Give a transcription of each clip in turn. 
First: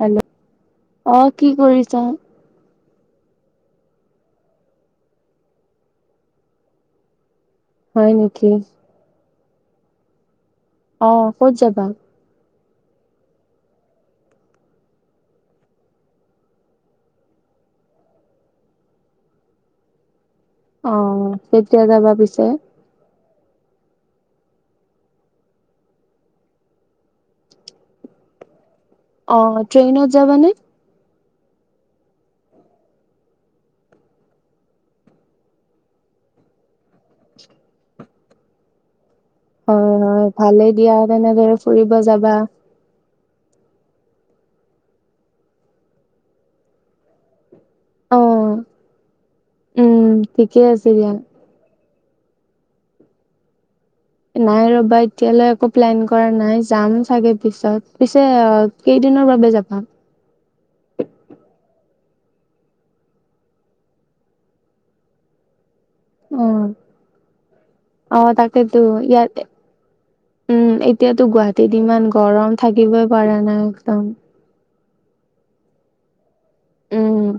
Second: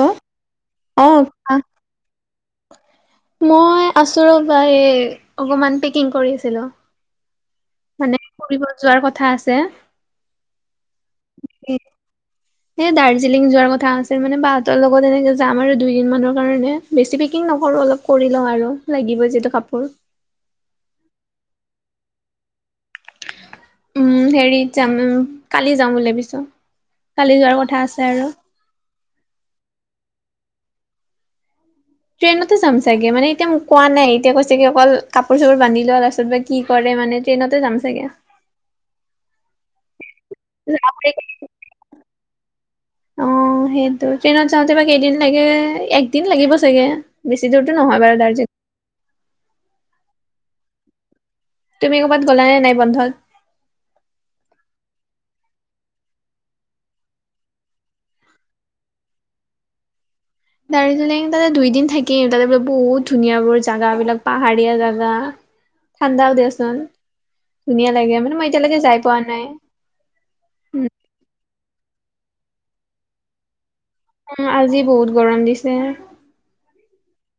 Hello অ কি কৰিছা? মই আছোঁ ৰবা এ অকমান পেকিং কৰি আছিলো। হয় মানে নেকি ফুৰিব যোৱাৰ কথা আছে। অঁ ক'ত যাবা? সেই দাৰ্জিলিং যোৱাৰ কথা আছে, মানে বাহঁতৰ লগত এনেকে যাম আৰু দুই দিনমানৰ কাৰণে। বেছি পেকিং নকৰোঁ অলপ কৰি লওঁ আৰু, লাগিবই যিহেতু কাপোৰ। অঁ কেতিয়া যাবা পিছে? উম হেৰিত যাম কালি যাম বুলি ভাবিছো, কালি যোৱাৰ কথা আছে আৰু। অঁ ট্ৰেইনত যাবানে? ট্ৰেইনতে যাম চাগে মানে এতিয়া মোক কোৱা নাই, এতিয়া কৈছে কি অকল কাপোৰ চাপোৰ বান্ধি ল তাৰপিছত বেগ কি কৰে মানে ট্ৰেইনতে যাম চাগে! হয় হয় ভালেই দিয়া চাগে। তেনেদৰে ফুৰিব যাবা। অ সেইটো ট্ৰেইনত যাওঁতে বা‌ কেইদিন লাগে? একদিন লাগিব চাগে! বেছি দূৰতো নহয় অ বাৰু দাৰজিল উম ঠিকে আছে দিয়া। তুমি ক'ৰবাত গলা নে নাই বন্ধত? নাই ৰবা এতিয়ালৈ একো প্লেন কৰা নাই যাম চাগে পিছত, পিছে কেইদিনৰ বাবে যাবা? দাৰ্জিলিং তাতে দুই দিন থাকিম, তাতে বোলে বহুত ধুনীয়া বোৰ জাগা বিলাক পাহাৰীয়া জাগা! ঠাণ্ডাও অঁ দিয়াচোন ধুনীয়া লাগে অঁ মানে মই এতিয়ালৈকে তাকেইটো যাই পোৱা ইয়াতে নাই। উম এতিয়াতো গুৱাহাটীত ইমান গৰম থাকিবই পৰা‌ নাই একদম! উম আজি বহুত গৰম দিছে! উম।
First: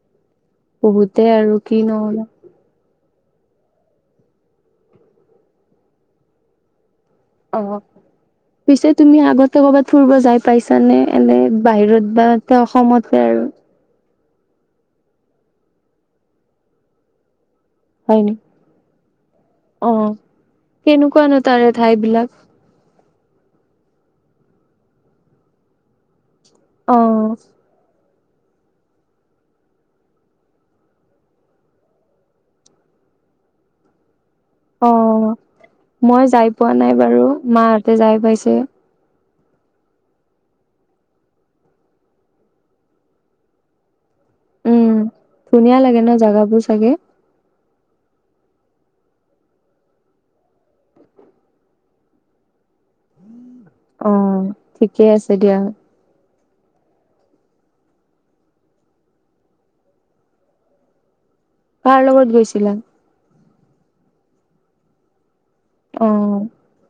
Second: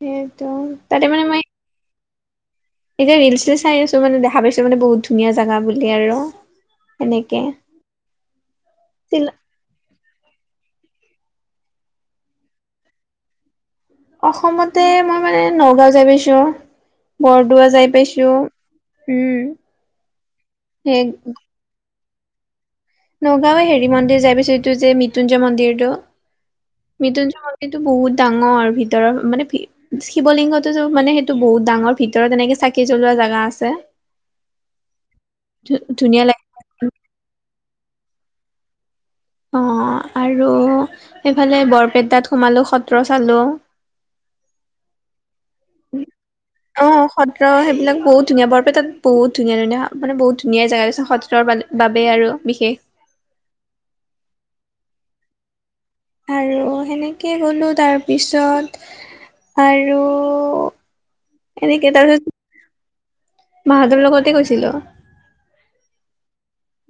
সেইটো তাতে বহুতে মানে মই আৰু কি নহ'ল এতিয়া ৰিলচ চাই আছো মানে দেখা পাইছো মানে বহুত ধুনীয়া জাগা বুলি আৰু সেনেক অহ পিছে তুমি আগত ক'ৰবাত ফুৰিব যায় পাইছানে এনে বাহিৰত বা এ অসমতে আৰু? অসমতে মই মানে নগাঁও যায় পাইছো, বৰদোৱা যায় পাইছো। উম। অঁ সেই কেনেকুৱানো তাৰে ঠাই বিলাক? নগাঁওৱে হেৰি মন্দিৰ যায় পাইছোঁ এইটো যে মৃতিত্যুঞ্জয় মন্দিৰটো অ মৃত্যুঞ্জয় মন্ এইটো বহুত ডাঙৰ ভিতৰৰ মানে শিৱলিংগতো মানে সেইটো বহুত ডাঙৰ ভিতৰত এনেকে চাকি জ্বলোৱা জেগা আছে। অঁ ধু- মই ধুনীয়া লাগে যায় পোৱা নাই বাৰু মাহতে যায় পাইছে। অঁ আৰু এইফালে বৰপেটাত সোমালো সত্ৰ চালো। উম ধুনীয়া লাগে ন জাগাবোৰ অ চাগে? সত্ৰ সেইবিলাক বহুত ধুনীয়া বৰপেটাত বহুত ধুনীয়া ধুনীয়া মানে বহুত ধুনীয়া জেগা আছে সত্ৰ মানে বাবে আৰু বিশেষ অ ঠিকে আছে দিয়া। আৰু সেনেকেই গ'লো তাৰপিছত। আৰু। এনেকে কাৰ লগত গৈছিলা তাৰপিছত মা হঁতৰ লগতে গৈছিলো। অ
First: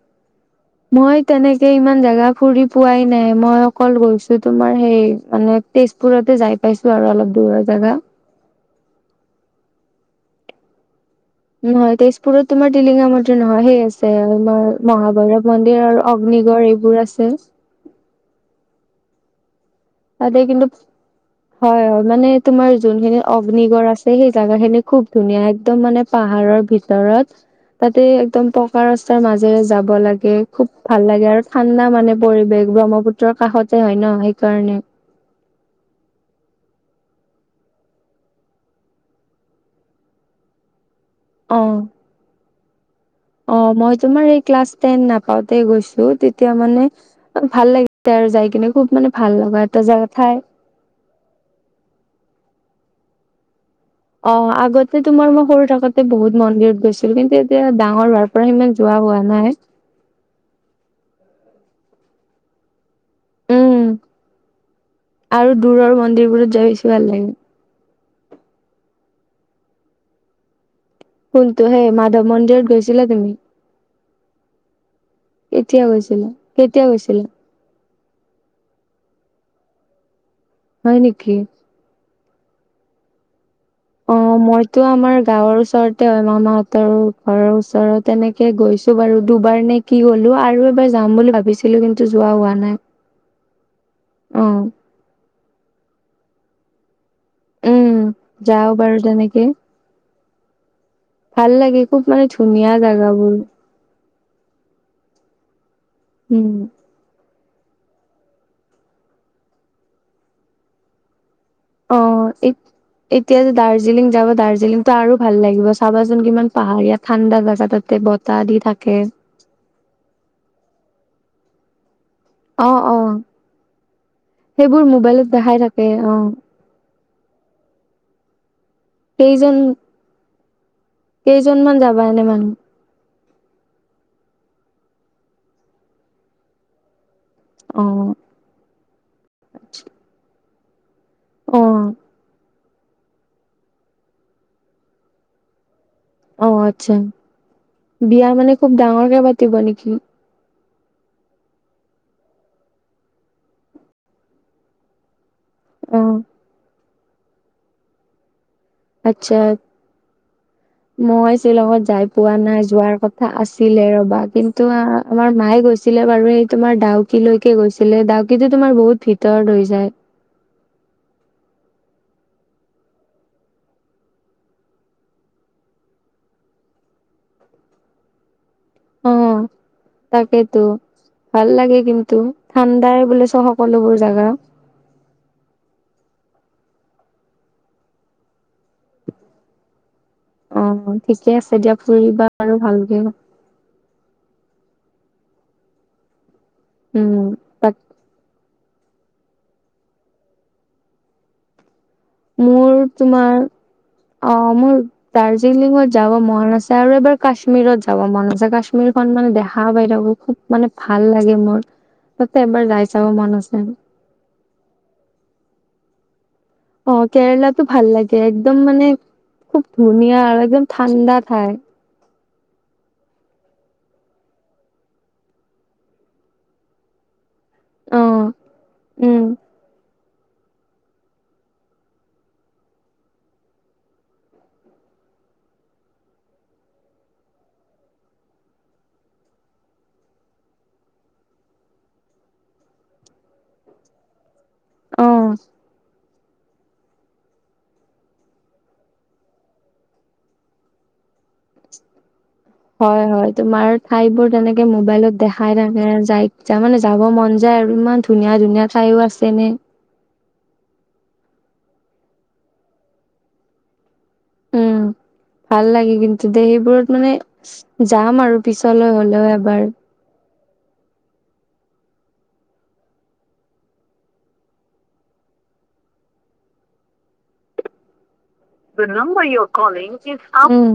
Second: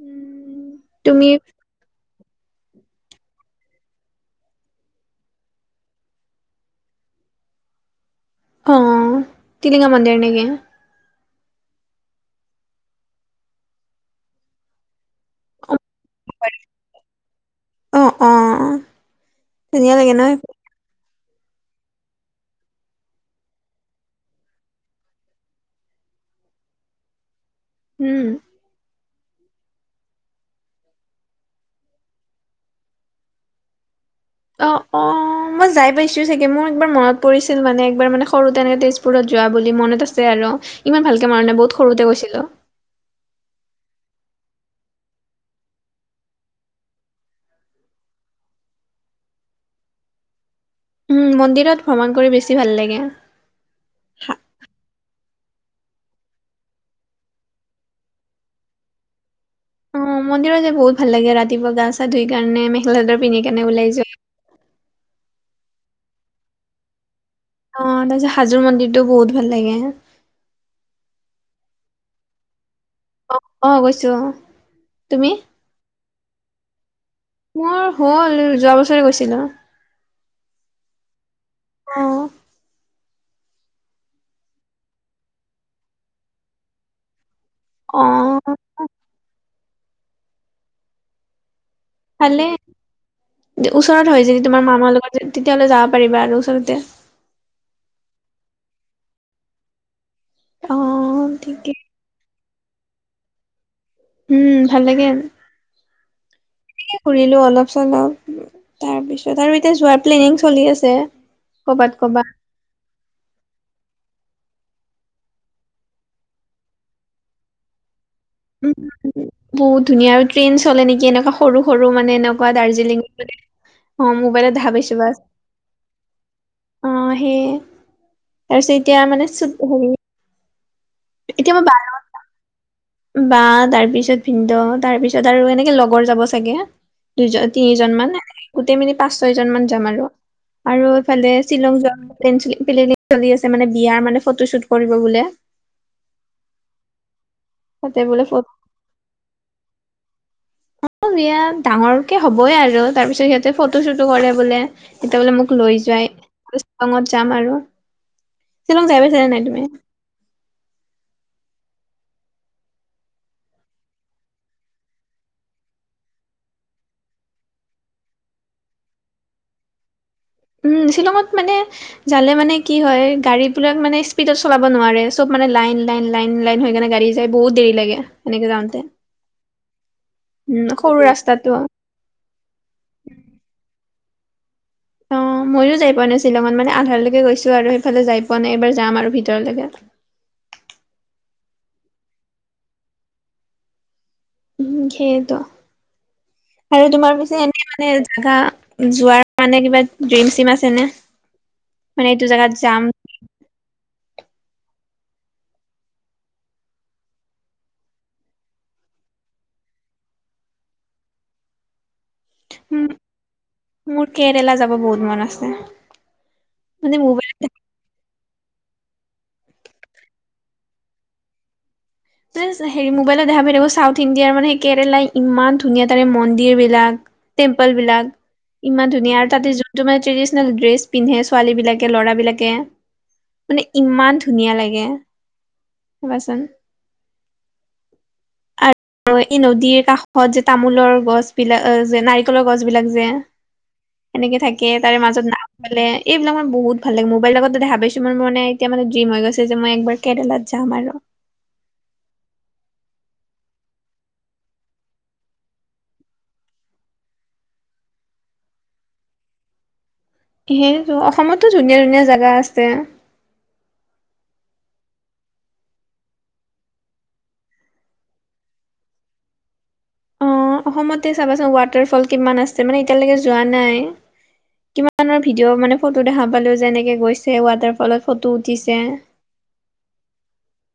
উম, মই তুমি তেনেক। এতিয়া ইমান জোগা ফুৰি পোৱাই নাই মই অকল গৈছো তোমাৰ সেই মানে। তেজপুৰতে যাই পাইছোঁ আৰু অলপ দূৰৰ জেগা। অঁ তিলিঙা মন্দিৰৰ নেকি? নহয় তেজপুৰত তোমাৰ টিলিঙা মন্দিৰ নহয়, সেই আছে মহাভৈৰৱ। মন্দিৰ আৰু অগ্নিগড় এইবোৰ আছে। অহঁ, অঁহ। তাতে কিন্তু। হয়, হয় মানে তোমাৰ যোনখিনি অগ্নিগড় আছে সেই জোগা খিনি খুব ধুনীয়া একদম মানে। পাহাৰৰ ভিতৰত তাতে উম একদম। ৰাস্তাৰ মাজেৰে যাব লাগে খুব ভাল লাগে আৰু ঠাণ্ডা মানে পৰিবেশ ব্ৰহ্মপুত্ৰ। ব্ৰহ্মপুত্ৰৰ কাষতে হয় ন। অ, সেইকাৰণে অ। মই যাই পাইছোঁ চাগে মোৰ একবাৰ মনত পৰিছিল মানে একবাৰ মানে সৰুতেনেকে তেজপুৰত যোৱা বুলি মনত আছে আৰু। ইমান ভালকৈ মনত অ নাই বহুত সৰুতে গৈছিলোঁ। অ মই তোমাৰ এই ক্লাছ টেন নাপাওঁতে গৈছোঁ তেতিয়া মানে। ভাল লাগিছে আৰু যাই কিনে খুব মানে ভাল লগা এটা জেগা ঠাই। উম মন্দিৰত ভ্ৰমণ কৰি বেছি ভাল লাগে। অ আগতে তোমাৰ মই সৰু থাকোতে বহুত মন্দিৰত গৈছিলো কিন্তু এতিয়া ডাঙৰ হোৱাৰ। ত পৰা সিমান যোৱা হোৱা নাই। অ মন্দিৰত যে বহুত ভাল লাগে ৰাতিপুৱা গা চা ধুই কাৰণে মেখেলা চাদৰ পিন্ধি কাৰণে উম ওলাই যোৱা। আৰু দূৰৰ মন্দিৰবোৰত যাই পিছো ভাল লাগে। অ তাৰপিছত হাজোৰ মন্দিৰটো বহুত ভাল লাগে। কোনটো সেই মাধৱ মন্দিৰত গৈছিলা তুমি। অ অ গৈছোঁ তুমি। কেতিয়া গৈছিলোঁ কেতিয়া গৈছিলোঁ। মোৰ হ'ল যোৱা বছৰে গৈছিলোঁ। হয় নেকি। অ'হ। অ মইতো আমাৰ গাঁৱৰ ওচৰতে হয়, মামাহঁতৰ। ঘৰৰ ওচৰত অ এনেকে গৈছো বাৰু দুবাৰ নে কি গলোঁ আৰু এবাৰ যাম বুলি ভাবিছিলোঁ কিন্তু। যোৱা ভালে হোৱা নাই ওচৰত হয় যদি হয় অ তোমাৰ মামাৰ লগত তেতিয়াহলে যাব পাৰিবা আৰু ওচৰতে। যাব বাৰু তেনেকে। অ। ভাল ঠিকে লাগে খুব মানে ধুনীয়া জাগাবোৰ। উম ভাল লাগে‌ আৰু। উম। ঘূৰিলো অলপ চলপ তাৰ পিছত আৰু এতিয়া যোৱাৰ প্লেনিং চলি আছে। ক'বাত অ ক'বাত। এই এতিয়া যে দাৰ্জিলিং যাব দাৰ্জিলিংতটো আৰু ভাল লাগিব চাবাচোন কিমান পাহাৰ ইয়াত ঠাণ্ডা গাজা তাতে ব। উম, বহুত ধুনীয়া আৰু ট্ৰেইন চলে নেকি, এনেকুৱা সৰু সৰু মানে এনে কোৱা, অ অ দাৰ্জিলিঙ অ, মোবাইলত সেইবোৰ ভাবিছো বাছ। মোবাইলত দেখাই থাকে অ, অ, সেইয়ে তাৰপিছত এতিয়া মানে [inaudible] কেইজন এতিয়া মই বা কেইজনমান যাবা এনে মানুহ। বা তাৰ পিছত ভিনদেউ, তাৰ পিছত আৰু এনেকে লগৰ যাব চাগে। দুইজন, অ তিনিজন মান গোটেই মিনি পাঁচ ছয় জন মান যাম আৰু, আৰু। ইফালে অ শ্বিলং যোৱা প্লেন, প্লেনিং চলি আছে, মানে বিয়াৰ মানে ফটোশ্বুট কৰিব বোলে। অ, আচ্ছা তাতে বোলে বিয়া ফটো মানে খুব ডাঙৰকে পাতিব নেকি? বিয়াত ডাঙৰকে হ'বই আৰু তাৰ পিছত সিহঁতে ফটো চটো কৰে বোলে, তেতিয়া বোলে মোক লৈ অ যাৱাই শ্বিলঙত যাম আৰু। শ্বিলং যাই পাইছানে আচ্ছা। নাই তুমি? মই শ্বিলঙত যাই পোৱা নাই, যোৱাৰ কথা আছিলে ৰবা, কিন্তু আমাৰ মায়ে গৈছিল। ছিলে বাৰু, এই তোমাৰ ডাউকি লৈকে গৈছিলে, ডাউকি তোমাৰ বহুত ভিতৰত হৈ যায়। উম, শ্বিলঙত মানে যালে মানে কি হয়, গাড়ী বিলাক মানে স্পীডত চলাব নোৱাৰে, চব মানে লাইন, লাইন, লাইন, লাইন, হৈ কেনে গাড়ী বহুত দেৰি লাগে এনেকে যাওঁতে। অ, তাকেতো উম সৰু ভাল ৰাস্তাটো লাগে কিন্তু। ঠাণ্ডাই বুলে চ, সকলোবোৰ জাগা। অ, মইয়ো যাই পোৱা নাই শ্বিলঙত মানে, আধাৰালৈকে গৈছো আৰু সেইফালে যাই পোৱা নাই এইবাৰ যাম আৰু ভিতৰলৈকে। অ, ঠিকে আছে দিয়াক, ফুৰিবা আৰু ভালকে। উম, সেইয়টো আৰু তোমাৰ উম পিছে এ ই, তাক মানে জোগা, যোৱাৰ মানে কিবা ড্ৰিম-চিম আছে নে? মানে এইটো জেগাত মোৰ যাম তোমাৰ অ, মোৰ দাৰ্জিলিঙত যাব মন আছে আৰু এবাৰ কাশ্মীৰত যাব মন আছে, কাশ্মীৰখন মানে দেখা পাই থাকো, খুব। মানে ভাল লাগে মোৰ, তাতে একবাৰ উম, যাই চাব মন আছে। মোৰ কেৰেলা যাব বহুত মন আছে। অ, মানে মোবাইল কেৰেলাতো ভাল লাগে, একদম মানে খুব ধুনীয়া আৰু একদম ঠাণ্ডা ঠাই। হেৰি মোবাইলত দেখা পাই থাকো, চাউথ ইণ্ডিয়াৰ মানে কেৰেলা ইমান ধুনীয়া তাৰে মন্দিৰ বিলাক। টেম্পেল অ বিলাক, ইমান ধুনীয়া উম আৰু তাতে যোনটো মানে ট্ৰেডিচনেল ড্ৰেছ পিন্ধে, ছোৱালী বিলাকে ল'ৰাবলাকে। মানে ইমান ধুনীয়া লাগে, ভাৱাচোন। [inaudible] [inaudible] এই নদীৰ কাষত যে, তামোলৰ গছ বিলাক যে, নাৰিকলৰ গছ বিলাক যে। সেনেকে থাকে, তাৰে অ মাজত নাম পালে এইবিলাক মোৰ বহুত ভাল লাগে, মোবাইল দেখা পাইছো এতিয়া মানে ড্ৰিম হৈ গৈছে, যে মই একবাৰ কেৰালাত যাম আৰু। হয় হয় তোমাৰ ঠাই বোৰ তেনেকে মোবাইলত দেখাই থাকে যায়। তাৰমানানে যাব মন যায় আৰু ইমান ধুনীয়া, ধুনীয়া ঠাইও আছে এনেই। সেইটো অসমতো ধুনীয়া, ধুনীয়া জেগা আছে। উম, ভাল লাগে কিন্তু দেই, সেইবোৰত মানে যাম আৰু পিছলৈ হ'লেও এবাৰ। অ অসমতে চাবাচোন ৱাটাৰ ফল কিমান আছে, মানে এতিয়ালৈকে যোৱা নাই। কিমানৰ ভিডিঅ' মানে ফটো দেখা পালো, যেনেকে গৈছে ৱাটাৰ ফলত। ফটো উঠিছ [inaudible] উম,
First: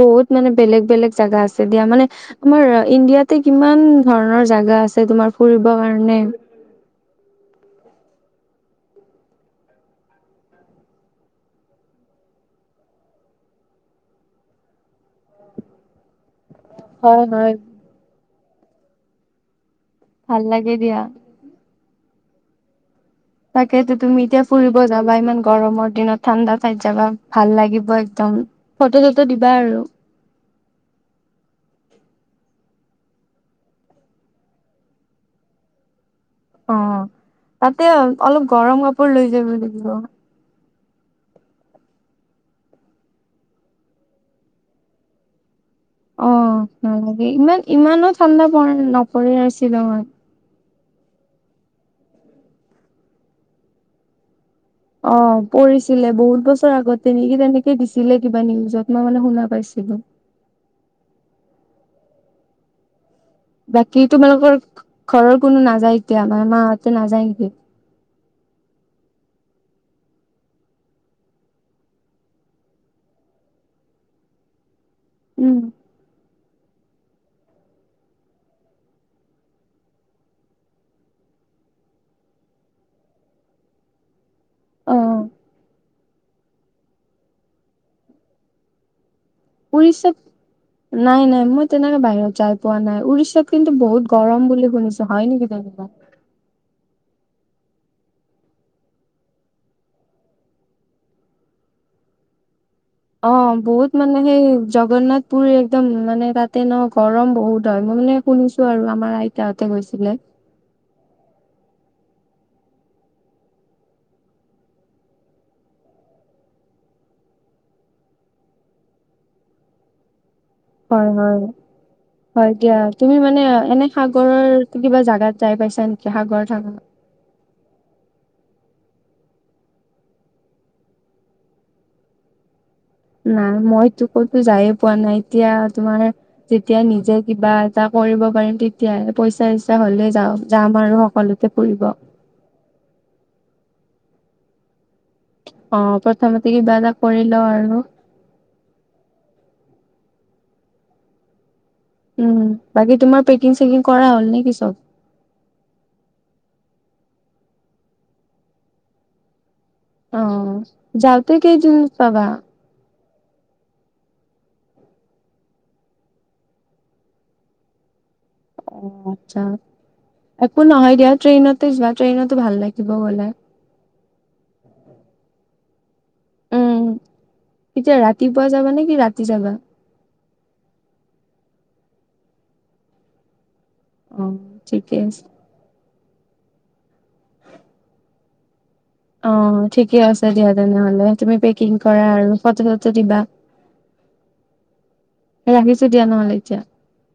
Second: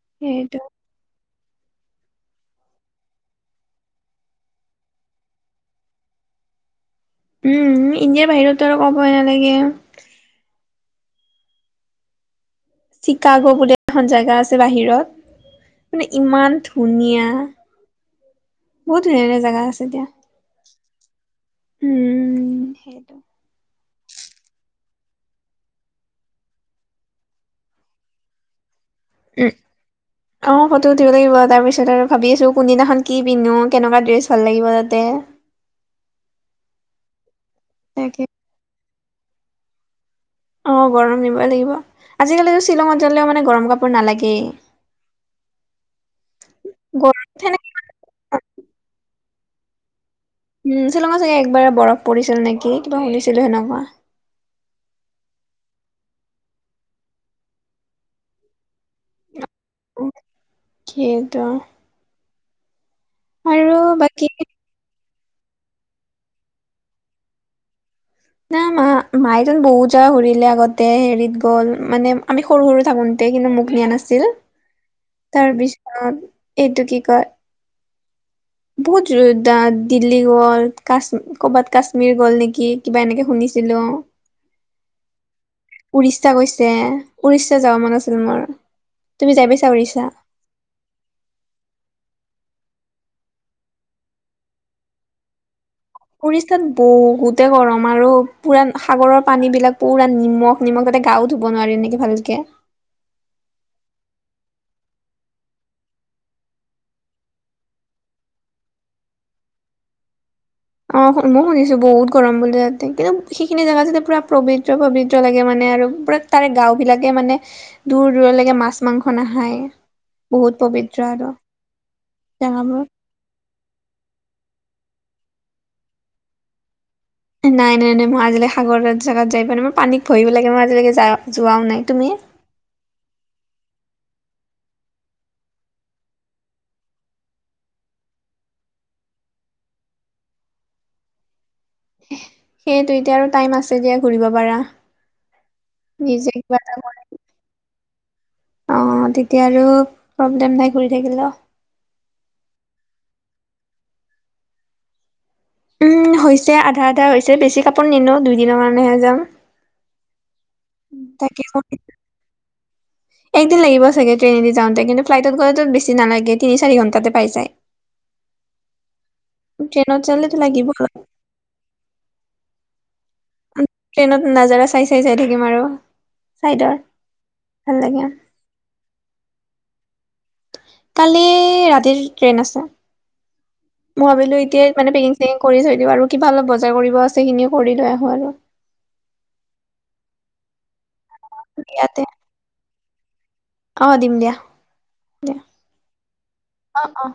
বহুত মানে সেইটো বেলেগ, বেলেগ জাগা আছে। দিয়া মানে আমাৰ ইণ্ডিয়াতে কিমান ধৰণৰ জোগা আছে তোমাৰ ফুৰিবৰ কাৰণে উম ইণ্ডিয়াৰ বাহিৰতো আৰু ক'বই নালাগে। চিকাগো বুলি এখন জেগা আছে বাহিৰত মানে ইমান হয় ধুনীয়া হয় বহুত ধুনীয়া ধনীয়া জাগা আছে দিয়া। ভাল লাগে দিয়া। উম সেইটো। তাকেতো তুমি এতিয়া ফুৰিব যাবা ইমান গৰমৰ দিনত ঠাণ্ডা ঠাইত যাবা ভাল লাগিব একদম। ফটো চটো উম দিবা আৰু। অ ফটো উঠিব লাগিব। তাৰ পিছত আৰু ভাবি আছো কোনদিনাখন কি পিন্ধো কেনেকুৱা ড্ৰেছ ভাল লাগিব তাতে। অ তাতে তাকে অলপ গৰম কাপোৰ লৈ যাব লাগিব। অ গৰম নিবই লাগিব। আজিকালি শ্বিলঙত গ'লে মানে গৰম কাপোৰ নালাগেই। [inaudible] অ নালাগে গৰমত ইমান সেনেকে ইমানো ঠাণ্ডা নপৰে আৰু শ্বিলঙত। উম শ্বিলংত চাগে একবাৰে বৰফ পৰিছিল নেকি কিবা শুনিছিলো সেনেকুৱা। অ পৰিছিলে বহুত বছৰ আগতে নেকি তেনেকে দিছিলে কিবা নিউজত মই মানে শুনা পাইছিলোঁ। সেইটো। বাকী তোমালোকৰ ঘৰৰ কোনো নাযায় এতিয়া মানে মাহতে নাযায় নেকি? না মা মায়তো বহুত জেগা ঘুৰিলে আগতে হেৰিত গ'ল মানে আমি সৰু সৰু থাকোঁতে কিন্তু মোক নিয়া নাছিল। উম তাৰপিছত এইটো কি কয় [inaudible] বহুত দা দিল্লী গ'ল কাশ্ম ক'বাত কাশ্মীৰ গ'ল নেকি কিবা এনেকে শুনিছিলো [inaudible] উৰিষ্যা গৈছে উৰিষ্যা যাব মন আছিল মোৰ। তুমি‌ যাই পাইছা? উৰিষ্যা উৰিষ্যাত নাই নাই মই তেনেকে বাহিৰত যাই পোৱা নাই। উৰিষ্যাত কিন্তু বহুত গৰম বুলি শুনিছো হয় নেকি তেনেকোৱা? উৰিষ্যাত বহুতে গৰম আৰু পুৰা সাগৰৰ পানী বিলাক পুৰা নিমখ নিমখ তাতে গাও ধুব নোৱাৰি এনেকৈ ভালকে। অ বহুত মানে সেই জগন্নাথ পুৰ একদম মানে তাতে ন গৰম বহুত হয়। মই মানে শুনিছোঁ আৰু আমাৰ আইতাহতে গৈছিলে। অ মই শুনিছো বহুত গৰম বুলি তাতে কিন্তু সেইখিনি জেগা যাতে পুৰা পবিত্ৰ পবিত্ৰ লাগে মানে আৰু পুৰা তাৰে গাওঁ বিলাকে মানে দূৰ দূৰলৈকে মাছ মাংস নাখায়। বহুত হয়, পবিত্ৰ আৰু হয়, হয় দিয়া, জগাবোৰ। তুমি মানে এনে সাগৰৰ কিবা জাগাত যাই পাইছা নেকি সাগৰ থকা। নাই নাই নাই মই আজিলৈ সাগৰ জাগাত যাই পোৱা নাই। মই পানী ভয়ো লাগে মই আজিলৈকে যা যোৱাও নাই। তুমি? নাই মইতো কতো যায়ে পোৱা নাই। এতিয়া তোমাৰ যেতিয়া নিজে কিবা এটা কৰিব পাৰিম তেতিয়া পইচা ইচ্ছা হ'লে যাওঁ যাম আৰু সকলো তে ফুৰিব। সেইটো এতিয়া আৰু টাইম আছে দিয়া ঘূৰিব পাৰা। অ প্ৰথমতে কিবা এটা কৰিল আৰু। অ তেতিয়া আৰু প্ৰব্লেম নাই ঘূৰি থাকিলেও। উম বাকী তোমাৰ পেকিং-চেকিং কৰা হ'ল নে কি চব? উম হৈছে। আধা আধা হৈছে বেছি কাপোৰ নিনো দুইদিনৰ কাৰণেহে যাম। অ যাওঁতে তাকে কেইদিনত পাবা? একদিন লাগিব চাগে ট্ৰেইনেদি যাওঁতে, কিন্তু ফ্লাইটত গ'লেটো বেছি নালাগে তিনি-চাৰি ঘণ্টাতে পাই যায়। [inaudible] অ' আচ্ছা, ট্ৰেইনত যালেতো একো লাগিব অলপ নহয় দিয়া ট্ৰেইনতে যোৱা। ট্ৰেইনতো ভাল লাগিব গ'লে। ট্ৰেইনত নাজাৰা চাই চাই যাই থাকিম আৰু। চাইডৰ উম। ভাল এতিয়া লাগে ৰাতিপুৱা যাবা নে কি, ৰাতি যাবা? কালি ৰাতিৰ ট্ৰেইন আছে। মই অ ভাবিলোঁ এতিয়াই মানে ঠিকে আছে। পেকিং-চেকিং - কৰি থৈ দিওঁ। আৰু কিবা অলপ বজাৰ কৰিব আছে, সেইখিনিও কৰি লৈ আহোঁ আৰু। অ' ঠিকে আছে দিয়া তেনেহলে। তুমি পেকিং ইয়াতে কৰা আৰু, ফটো-চটো দিবা। অ', দিম দিয়া। ৰাখিছোঁ দিয়া নহ'লে এতিয়া। অহ অহ।